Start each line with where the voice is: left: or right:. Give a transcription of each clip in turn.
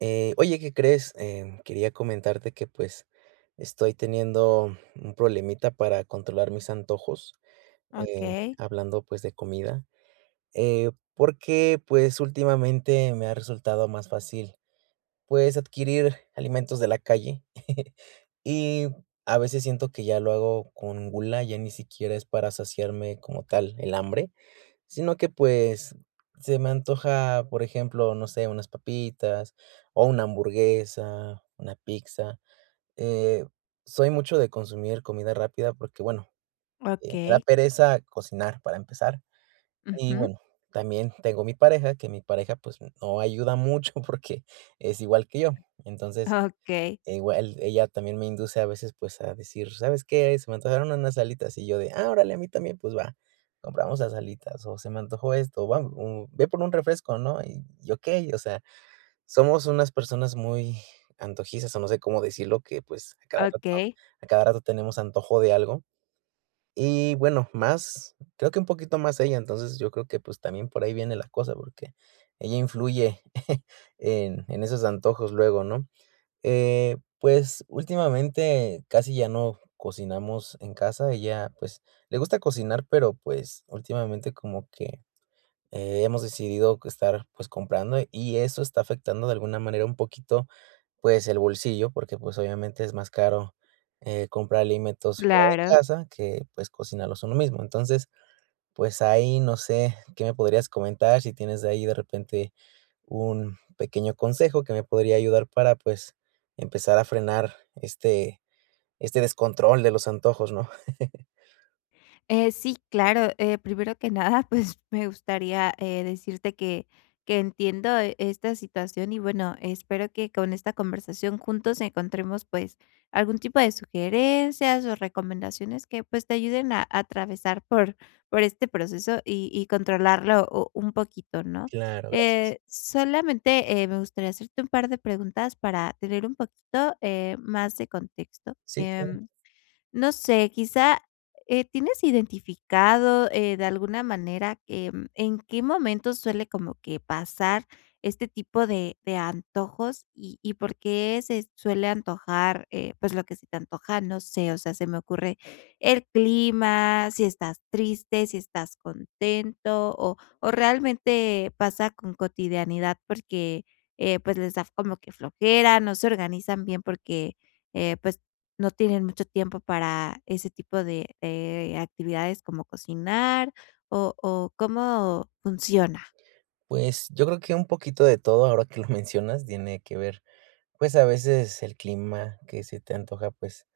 right: Eh, oye, ¿qué crees? Eh, quería comentarte que, pues, estoy teniendo un problemita para controlar mis antojos. Eh,
left: Okey.
right: hablando, pues, de comida, eh, porque, pues últimamente me ha resultado más fácil, pues, adquirir alimentos de la calle, y a veces siento que ya lo hago con gula, ya ni siquiera es para saciarme como tal el hambre. Sino que, pues, se me antoja, por ejemplo, no sé, unas papitas, o una hamburguesa, una pizza. Eh, soy mucho de consumir comida rápida porque, bueno, me da
left: Okey.
right: pereza cocinar para empezar, y
left: Ujú.
right: bueno, también tengo mi pareja, que mi pareja, pues, no ayuda mucho porque, es igual que yo. Entonces,
left: Okey.
right: igual ella también me induce a veces, pues, a decir: "¿Sabes qué?, se me antojaron unas alitas", y yo de: "Ah, órale, a mí también, pues va, compramos las alitas". O: "Se me antojó esto, ¿va?" O: "Ve por un refresco", ¿no? Y okey. O sea, somos unas personas muy antojizas, o no sé cómo decirlo, que, pues, a cada rato
left: Okey.
right: a cada rato tenemos antojo de algo. Y bueno, más, creo que un poquito más ella. Entonces yo creo que, pues, también por ahí viene la cosa, porque ella influye en en esos antojos luego, ¿no? Eh, pues últimamente casi ya no cocinamos en casa. Ella, pues, le gusta cocinar, pero, pues, últimamente como que, eh, hemos decidido estar, pues, comprando y eso está afectando de alguna manera un poquito, pues, el bolsillo porque, pues, obviamente es más caro, eh, comprar alimentos fuera de
left: Claro.
right: casa que, pues, cocinarlos uno mismo. Entonces, pues, ahí no sé, ¿qué me podrías comentar? Si tienes ahí de repente un pequeño consejo que me podría ayudar para, pues, empezar a frenar este este descontrol de los antojos, ¿no?
left: Eh, sí, claro. Eh, primero que nada, pues me gustaría, eh, decirte que que entiendo esta situación y, bueno, espero que con esta conversación juntos encontremos, pues, algún tipo de sugerencias o recomendaciones que, pues, te ayuden a a atravesar por por este proceso y y controlarlo u un poquito, ¿no?
right: Claro. Gracias.
left: Eh, solamente, eh, me gustaría hacerte un par de preguntas para tener un poquito, eh, más de contexto.
right: Sí, claro.
left: Em, no sé, quizá, eh, ¿tienes identificado, eh, de alguna manera, eh, en qué momento suele como que pasar este tipo de de antojos? Y y, ¿por qué se suele antojar?, eh, pues lo que se te antoja, no sé. O sea, se me ocurre, ¿el clima?, ¿si estás triste?, ¿si estás contento? O o ¿realmente pasa con cotidianidad? Porque, eh, pues, ¿les da como que flojera, no se organizan bien porque, eh, pues, no tienen mucho tiempo para ese tipo de, eh, actividades como cocinar?, o o, ¿cómo funciona?
right: Pues yo creo que un poquito de todo, ahora que lo mencionas, tiene que ver, pues, a veces el clima, que se te antoja, pues,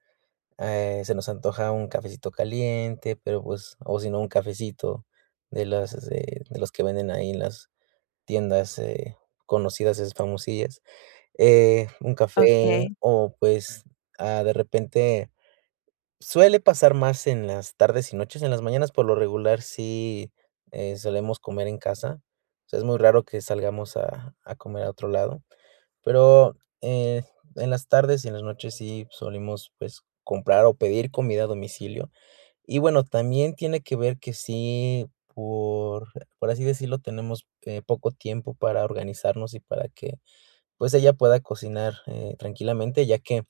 right: eh, se nos antoja un cafecito caliente, pero, pues o si no un cafecito de los, de de los que venden ahí en las tiendas, eh, conocidas, esas famosillas, eh, un café
left: Okey.
right: o, pues, ah, de repente. Suele pasar más en las tardes y noches; en las mañanas, por lo regular, sí, eh, solemos comer en casa. O sea, es muy raro que salgamos a a comer a otro lado, pero, eh, en las tardes y en las noches sí solemos, pues, comprar o pedir comida a domicilio. Y bueno, también tiene que ver que sí, por por así decirlo, tenemos que poco tiempo para organizarnos y para que, pues, ella pueda cocinar, eh, tranquilamente, ya que,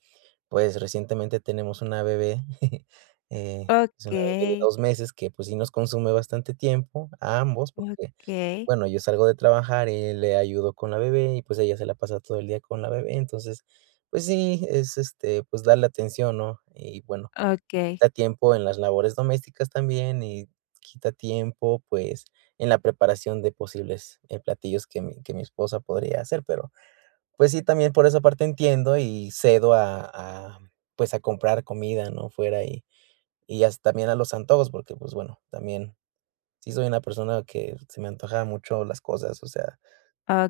right: pues, recientemente tenemos una bebé, eh, es una bebé de
left: Okey.
right: 2 meses que, pues, sí nos consume bastante tiempo, a ambos, porque,
left: Okey.
right: bueno, yo salgo de trabajar y le ayudo con la bebé y, pues, ella se la pasa todo el día con la bebé. Entonces, pues, sí, es este, pues, darle atención, ¿no? Y bueno,
left: Okey.
right: quita tiempo en las labores domésticas también, y quita tiempo, pues, en la preparación de posibles, eh, platillos que mi que mi esposa podría hacer, pero. Pues sí, también por esa parte entiendo y cedo a a, pues, a comprar comida, ¿no?, fuera y y hasta me dan los antojos porque, pues, bueno, también sí soy una persona que se me antoja mucho las cosas, o sea.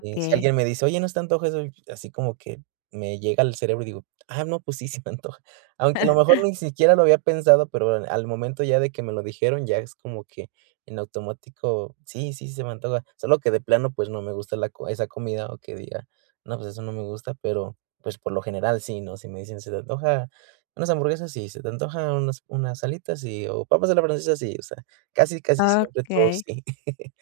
right: Eh, si alguien me dice: "Oye, ¿no te antoja eso?". Así como que me llega al cerebro y digo: "Ah, no, pues sí, se me antoja". Aunque a lo mejor ni siquiera lo había pensado, pero al momento ya de que me lo dijeron, ya es como que en automático, sí, sí, se me antoja. Solo que de plano, pues, no me gusta la co esa comida, o que diga: "No, pues eso no me gusta", pero, pues, por lo general sí, ¿no? Si me dicen: "¿Se te antoja unas hamburguesas?" Sí. "¿Se te antoja unas unas alitas?" Sí. O, "¿papas a la francesa?" Sí, o sea, casi, casi siempre todo
left: Okey.
right: sí.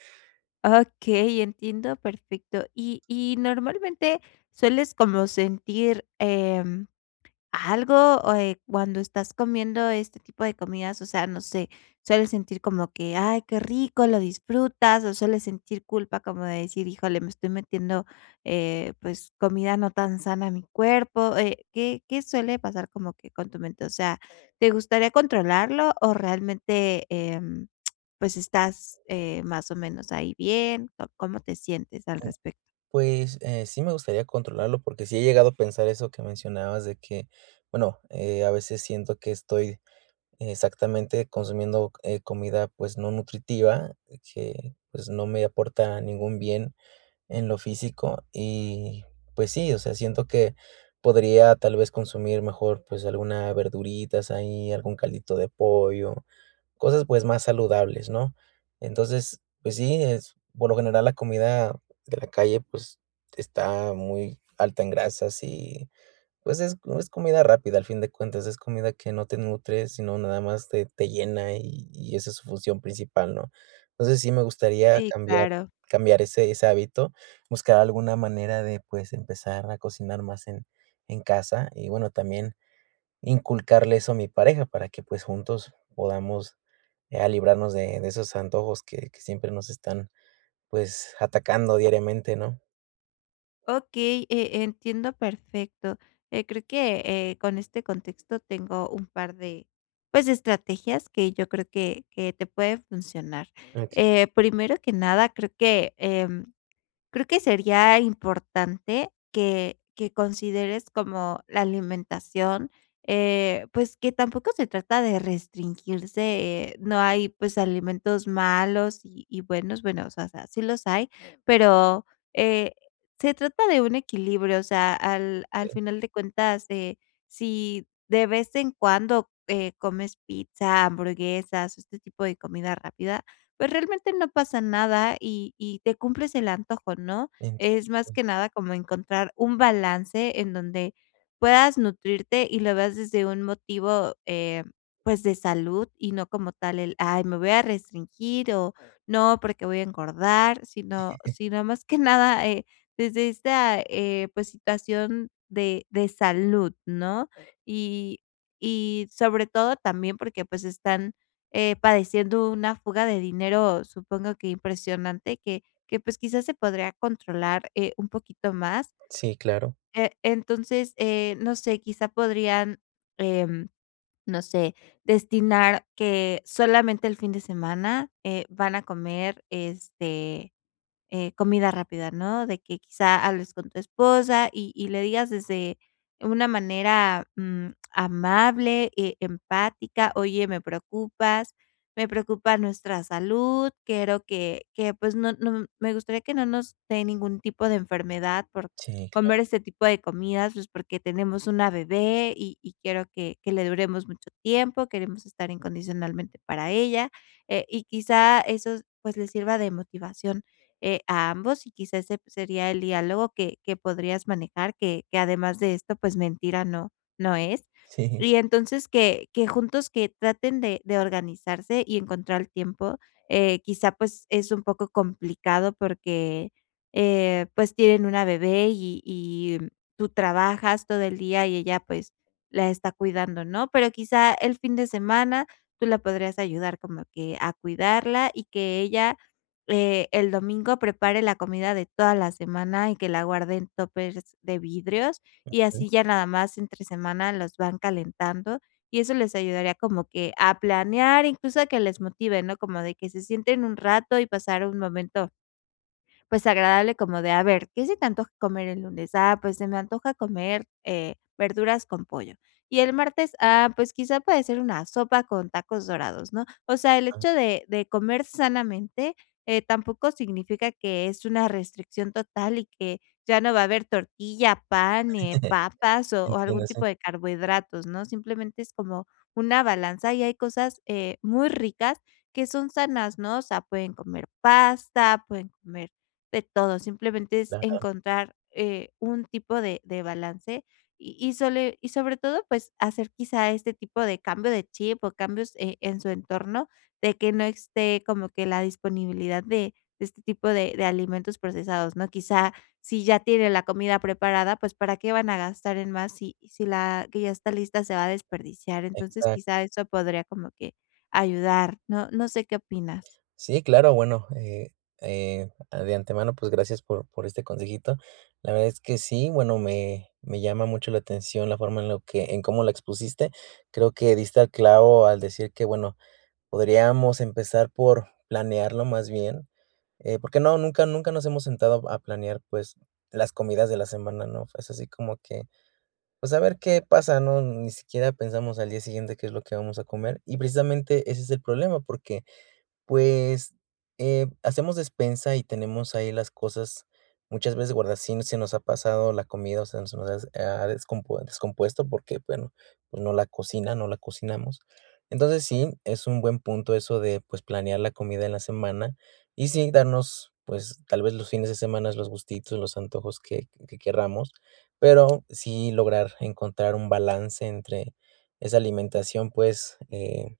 left: Okey, entiendo perfecto. Y y, ¿normalmente sueles como sentir, em, algo, o, eh, cuando estás comiendo este tipo de comidas? O sea, no sé. ¿Sueles sentir como que ay, qué rico, lo disfrutas o sueles sentir culpa como de decir: "Híjole, me estoy metiendo, eh, pues, comida no tan sana a mi cuerpo"? Eh, ¿qué qué suele pasar como que con tu mente? O sea, ¿te gustaría controlarlo o realmente, em, pues estás, eh, más o menos ahí bien, o cómo te sientes al
right: U
left: respecto?
right: Pues, eh, sí me gustaría controlarlo porque sí he llegado a pensar eso que mencionabas de que, bueno, eh, a veces siento que estoy exactamente consumiendo c eh, comida, pues, no nutritiva que, pues, no me aporta ningún bien en lo físico y, pues sí, o sea, siento que podría, tal vez, consumir mejor, pues, alguna verduritas ahí, algún caldito de pollo, cosas, pues, más saludables, ¿no? Entonces, pues sí, es, por lo general, la comida de la calle, pues, está muy alta en grasas y, pues, es no es comida rápida al fin de cuentas, es comida que no te nutre, sino nada más te te llena y y esa es su función principal, ¿no? Entonces, sí me gustaría
left: Sí,
right: cambiar
left: claro.
right: cambiar ese ese hábito, buscar alguna manera de, pues, empezar a cocinar más en en casa y, bueno, también inculcarle eso a mi pareja para que, pues, juntos podamos ya librarnos de de esos antojos que que siempre nos están, pues, atacando diariamente, ¿no?
left: Okey, eh, entiendo perfecto. Eh, creo, eh, que con este contexto tengo un par de, pues, de estrategias que yo creo que que te puede funcionar.
right: Ah.
left: Eh, primero que nada, creo que, em, creo que sería importante que que consideres como la alimentación, eh, pues, que tampoco se trata de restringirse, eh, no hay, pues, alimentos malos y y buenos, bueno, o sea sea, sí los hay, pero, eh, se trata de un equilibrio, o sea, al al
right: [unintelligible]
left: final de cuentas de Si de vez en cuando, eh, comes pizza, hamburguesas, o este tipo de comida rápida, pues, realmente no pasa nada y y te cumples el antojo, ¿no? Es más
right: Entiendo.
left: que nada como encontrar un balance en donde puedas nutrirte y lo veas desde un motivo, eh, pues de salud y no como tal el ay, me voy a restringir o, no, porque voy a engordar, sino sino más que nada, eh, desde esta, eh, pues, situación de de salud, ¿no? Y y sobre todo también porque, pues, están, eh, padeciendo una fuga de dinero, supongo que impresionante, que que, pues quizás, se podría controlar, eh, un poquito más.
right: Sí, claro.
left: Eh, entonces, eh, no sé, quizá podrían, em, no sé, destinar que solamente el fin de semana, eh, van a comer, este, eh, comida rápida, ¿no?, de que, quizá, hables con tu esposa y y le digas, desde una manera, mm, amable, eh, empática: "Oye, me preocupas. Me preocupa nuestra salud. Quiero que que, pues, no no m Me gustaría que no nos dé ningún tipo de enfermedad por
right: Sí, claro.
left: comer este tipo de comidas, pues, porque tenemos una bebé y y quiero que que le duremos mucho tiempo, queremos estar incondicionalmente para ella", eh, y quizá, esos, pues, le sirva de motivación, eh, a ambos y, quizás, se sería el diálogo que que podrías manejar, que que además de esto, pues, mentira no no es.
right: Sí.
left: Y entonces, que que juntos, que traten de de organizarse y encontrar tiempo. Eh, quizá, pues, es un poco complicado porque, eh, pues, tienen una bebé y y, mm, tú trabajas todo el día y ella, pues, la está cuidando, ¿no? Pero, quizá, el fin de semana tú la podrías ayudar como que a cuidarla y que ella, eh, el domingo prepare la comida de toda la semana y que la guarden en tópers de vidrios y,
right: Okey.
left: así ya nada más entre semana los van calentando, y eso les ayudaría como que a planear, incluso, a que les motive, ¿no?, como de que se sienten un rato y pasar un momento pues, agradable como de, a ver, ¿qué se te antoja comer el lunes?. Ah, pues se me antoja comer, eh, verduras con pollo. ¿Y el martes?. Ah, pues, quizá puede ser una sopa con tacos dorados, ¿no? O sea, el
right: Ah.
left: hecho de de comer sanamente, eh, tampoco significa que es una restricción total y que ya no va a haber tortilla, pan, eh, papas o o
right: Entiendo,
left: algún
right: sí.
left: tipo de carbohidratos, ¿no? Simplemente es como una balanza, y hay cosas, eh, muy ricas que son sanas, ¿no? O sea, pueden comer pasta, pueden comer de todo. Simplemente es
right: Ajá.
left: encontrar, eh, un tipo de de balance. Y y sole Y sobre todo, pues, hacer quizá este tipo de cambio de chip o cambios, eh, en su entorno, de que no esté como que la disponibilidad de de este tipo de de alimentos procesados, ¿no? Quizá, si ya tiene la comida preparada, pues, para qué van a gastar en más si si la que ya está lista se va a desperdiciar. Entonces,
right: Exac
left: quizá eso podría como que ayudar. No no sé qué opinas.
right: Sí, claro, bueno, eh, eh, a De antemano, pues, gracias por por este consejito. La verdad es que sí, bueno, me me llama mucho la atención la forma en lo que en cómo la expusiste. Creo que diste al clavo al decir que, bueno, podríamos empezar por planearlo, más bien, eh, porque no, nunca nunca nos hemos sentado a planear, pues, las comidas de la semana, ¿no?, es así como que, pues, a ver qué pasa, ¿no?, ni siquiera pensamos al día siguiente qué es lo que vamos a comer y, precisamente, ese es el problema porque, pues, eh, hacemos despensa y tenemos ahí las cosas, muchas veces guarda sin se nos ha pasado la comida, o sean, se nos has ha, descompue descompuesto porque, bueno, pues, no la cocina no la cocinamos. Entonces sí, es un buen punto eso de, pues, planear la comida en la semana y, sí, darnos, pues, tal vez, los fines de semanas, los gustitos, los antojos que que querramos, pero sí lograr encontrar un balance entre esa alimentación, pues, eh,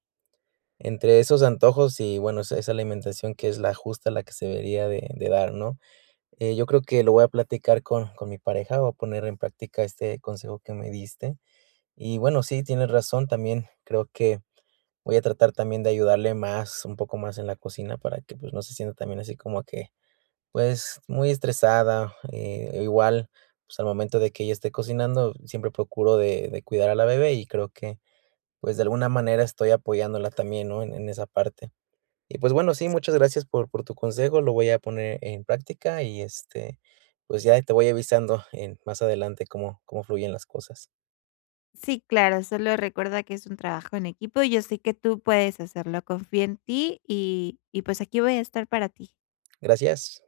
right: entre esos antojos y, bueno, esa esa alimentación que es la justa la que se debería de de dar, ¿no? Eh, yo creo que lo voy a platicar con con mi pareja, voy a poner en práctica este consejo que me diste. Y, bueno, sí, tienes razón, también creo que voy a tratar también de ayudarle más, un poco más en la cocina para que, pues, no se sienta también así como que, pues, muy estresada, eh, igual, pues, al momento de que ella esté cocinando, siempre procuro de de cuidar a la bebé y, creo que, pues, de alguna manera estoy apoyándola también, ¿no?, en en esa parte. Y, pues, bueno, sí, muchas gracias por por tu consejo, lo voy a poner en práctica y, este, pues, ya ahí te voy avisando en más adelante cómo cómo fluyen las cosas.
left: Sí, claro. Solo recuerda que es un trabajo en equipo. Yo sé que tú puedes hacerlo, confío en ti y y, pues aquí voy a estar para ti.
right: Gracias.